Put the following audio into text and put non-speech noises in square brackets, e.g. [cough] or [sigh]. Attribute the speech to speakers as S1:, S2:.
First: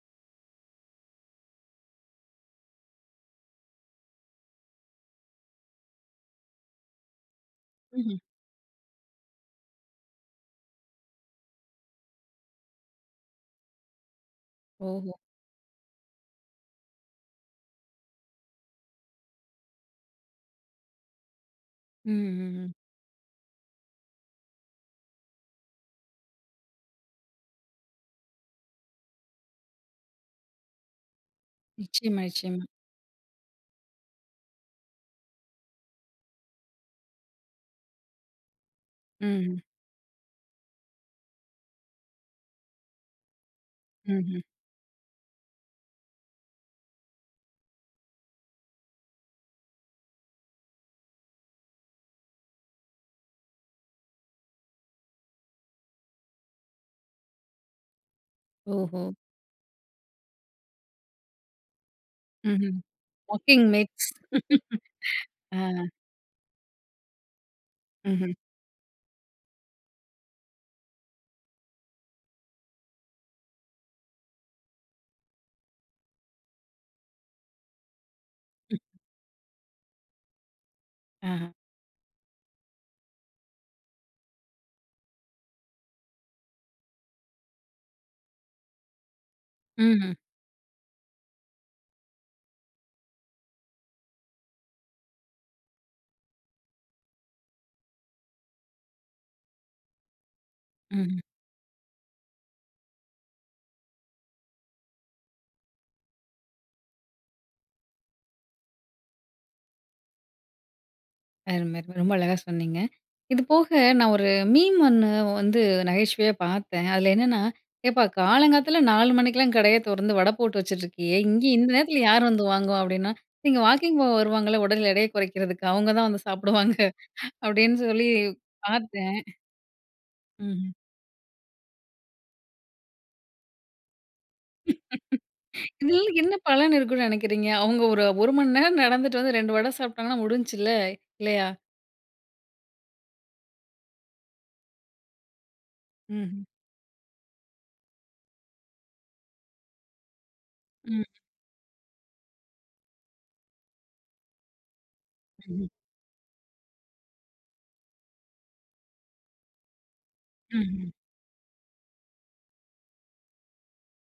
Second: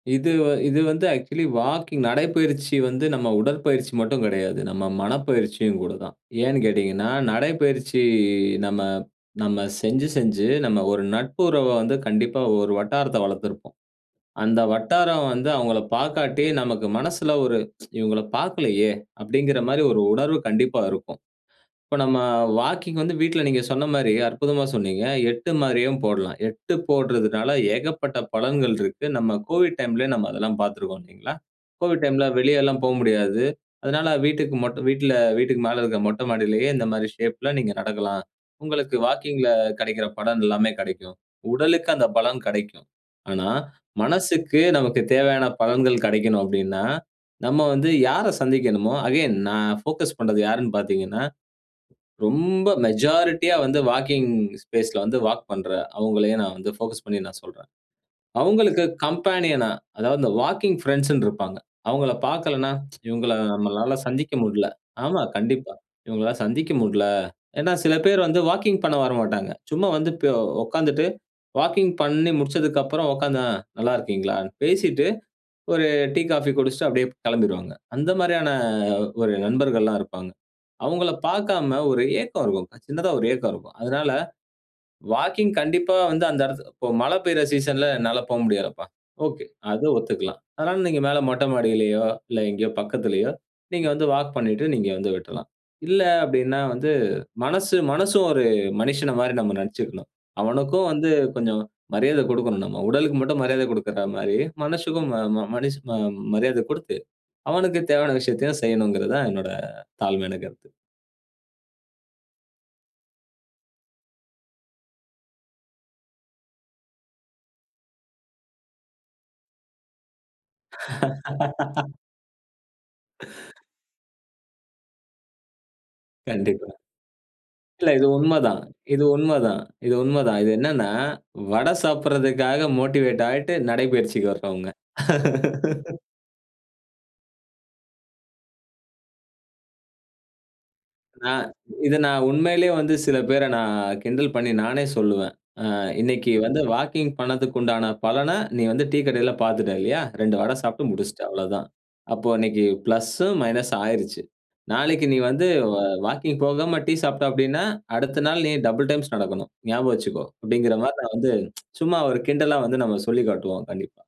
S1: இது வ இது வந்து ஆக்சுவலி வாக்கிங் நடைப்பயிற்சி வந்து நம்ம உடற்பயிற்சி மட்டும் கிடையாது. நம்ம மனப்பயிற்சியும் கூட தான். ஏன்னு கேட்டீங்கன்னா, நடைப்பயிற்சி
S2: ம்ஹ்ம்.
S1: நம்ம நம்ம செஞ்சு செஞ்சு நம்ம ஒரு நட்பு உறவ வந்து கண்டிப்பா ஒரு வட்டாரத்த வளர்த்திருப்போம். அந்த
S2: ஓஹோ!
S1: வட்டாரம் வந்து அவங்கள பார்க்காட்டி [tsk] நமக்கு மனசுல ஒரு இவங்கள பார்க்கலயே அப்டிங்குற மாரி ஒரு உணர்வு கண்டிப்பா இருக்கும். இப்ப நம்ம
S2: ம்ஹ்ம்.
S1: வாக்கிங் வந்து வீட்ல நீங்க சொன்ன மாரி அற்புதமா சொன்னீங்க. 8 மாரியும் போடலாம். 8 போடுறதனால ஏகப்பட்ட பலன்கள் இருக்கு. நம்ம் கோவிட் டைம்லயே நம்ம் அதெல்லாம் பார்த்துருக்கிறோம். கோவிட்
S2: நிச்சியமா,
S1: டைம்ல
S2: நிச்சியமா.
S1: வெளியலாம் போ முடியாது. அதனால வீட்டுக்கு மட்டும் வீட்ல வீட்டுக்கு மேல இருக்க மொட்ட மாடியிலேயே இந்த மாரி ஷேப்ல நீங்க நடக்கலாம். உங்களுக்கு வாக்கிங்ல
S2: ம்ஹ்ம்.
S1: கிடைக்கிற பலன் எல்லாமே கிடைக்கும். உடலுக்கு அந்த பலன் கிடைக்கும். ஆனா
S2: ம்ஹ்ம்.
S1: மனசக்கு நமக்கு தேவையான பலன்கள் கிடைக்கணும் அப்டின்னா, நம்ம வந்து யார சந்திக்கணுமோ அகைன் நான் ஃபோகஸ் பண்றது யாருன் பார்த்தீங்கன்னா, ரொம்ப மெஜாரிட்டியா வந்து வாக்கிங் ஸ்பேஸ்ல வந்து வாக் பண்ற அவங்களயே நான் வந்து ஃபோகஸ் பண்ணி நான் சொல்றேன். அவங்களுக்கு
S2: ஓஹோ!
S1: கம்பேனியன்னா அதாவது இந்த வாக்கிங் பிரெண்ட்ஸ்ன் இருப்பாங்க. அவங்கள பார்க்கலன்னா,
S2: ம்ஹ்ம்.
S1: இவங்கள
S2: வாக்கிங்
S1: நம்மளால
S2: மேக்ஸ்
S1: சந்திக்க முடுல. ஆமா,
S2: [laughs] ஆ.
S1: கண்டிப்பா. இவங்களால சந்திக்க முடுல. ஏனா, சில பேர்
S2: ம்ஹ்ம்.
S1: வந்து வாக்கிங் பண்ண வரமாட்டாங்க. சும்மா வந்துட்டு போ உட்கார்ந்துட்டு வாக்கிங் பண்ணி முடிச்சதுக்கு அப்புறம் உட்கார்ந்தா நல்லா இருக்கிங்களான்? பேசிட்டு ஒரு டீ காஃபி குடிச்சுட்டு அப்டியே கிளம்பிருவாங்க. அந்த மாரியான
S2: ம்.
S1: அ ஒரு நண்பர்கள்லாம் இருப்பாங்க. அவங்கள
S2: ஆ,
S1: பார்க்காம ஒரு ஏக்கம் இருக்கும். சின்னதா ஒரு ஏக்கம் இருக்கும். அதனால, வாக்கிங் கண்டிப்பா வந்து அந்த இடத்து இப்போ மழை பெய்ற சீசன்ல என்னால போ முடியாதுப்பா. ஓகே, அது
S2: ம்ஹ்ம்.
S1: ஒத்துக்கலாம். அதனால நீங்க மேல மொட்ட மாடியிலயோ, இல்ல எங்கேயோ பக்கத்திலேயோ நீங்க வந்து வால்க் பண்ணிட்டு நீங்க வந்து விட்ரலாம். இல்ல அப்டின்னா, வந்து மனசு மனசும் ஒரு மனிஷன மாரி நம்ம நெனைத்துக்கணும். அவனுக்கும் வந்து
S2: ம்ஹ்ம்.
S1: கொஞ்சம் மரியாத கடுக்கணும் நம்ம. உடலுக்கு மட்டும் மரியாத குடுக்கிற மாரி மனசக்கும் ம ம மனிஷ ம மரியாத குடுத்து, அவனுக்கு தேவையான விஷயத்தையும் செய்யனுங்குறது தான் என்னோட தாழ்மையான கருத்து.
S2: அரும! ரொம்ப அழகா சொன்னீங்க. இது போக நான் ஒரு மீம் ஒண்ணு வந்து நகைச்சுவையா பார்த்தேன். அதில என்னன்னா, "ஏப்பா காலங்காத்த நாலு மணிக்கெல்லாம் கடைய திறந்து வட போட்டு வச்சுட்ருக்கியே இங்கே இந்த
S1: [laughs]
S2: நேரத்தில யார் வந்து வாங்குவா?" அப்டின்னா "நீங்க
S1: [laughs]
S2: வாக்கிங் போக வருவாங்கல்ல உடல் எடைய குறைக்கிறதுக்கு அவங்க தான் வந்து
S1: கண்டிப்பா.
S2: சாப்பிடுவாங்க." அப்டின்னு
S1: இல்ல இது
S2: சொல்லி
S1: உண்மதான் இது
S2: பார்த்தேன்.
S1: உண்மதான் இது உண்மைதான். இது
S2: ம்ஹ்ம்.
S1: என்னனா, வடை சாப்பிறதுக்காக மோட்டிவேட் ஆயிட்டு நடைபயிற்சிக்கு வரவங்க.
S2: [laughs] இதில
S1: [laughs]
S2: என்ன பலன் இருக்குனு நெனைக்கிறீங்க? அவங்க ஒரு 1 மணி நேரம் நடந்துட்டு வந்து 2 வட சாப்பிட்டாங்கன்னா முடிஞ்சிச்சுல்ல
S1: நான்
S2: இல்லையா?
S1: இத நான் உண்மையிலயே வந்து சில பேர நான் கிண்டல் பண்ணி நானே சொல்லுவேன். ஆ இன்னைக்கு
S2: ம்ஹ்ம்.
S1: வந்து வாக்கிங் பண்ணதுக்கு உண்டான பலன நீ வந்து டீ கடையில பார்த்துட்டா இல்லையா? 2 வடை சாப்பிட்டு
S2: ம்.
S1: முடிச்சுட்ட அவ்வளதான். அப்போ இன்னைக்கு பிளஸ், மைனஸ் ஆயிருச்சு. நாளைக்கு நீ வந்து
S2: ஹ்ம்.
S1: வ வாக்கிங் போகாம டீ சாப்பிட்டா அப்டின்னா, அடுத்த நாள் நீ டபிள் டைம்ஸ் நடக்கணும். ஞாபகம் வச்சுக்கோ அப்டிங்குற
S2: ம்ஹ்ம்.
S1: மாரி நான் வந்து சும்மா ஒரு கிண்டலா வந்து நம்ம சொல்லி காட்டுவோம் கண்டிப்பா.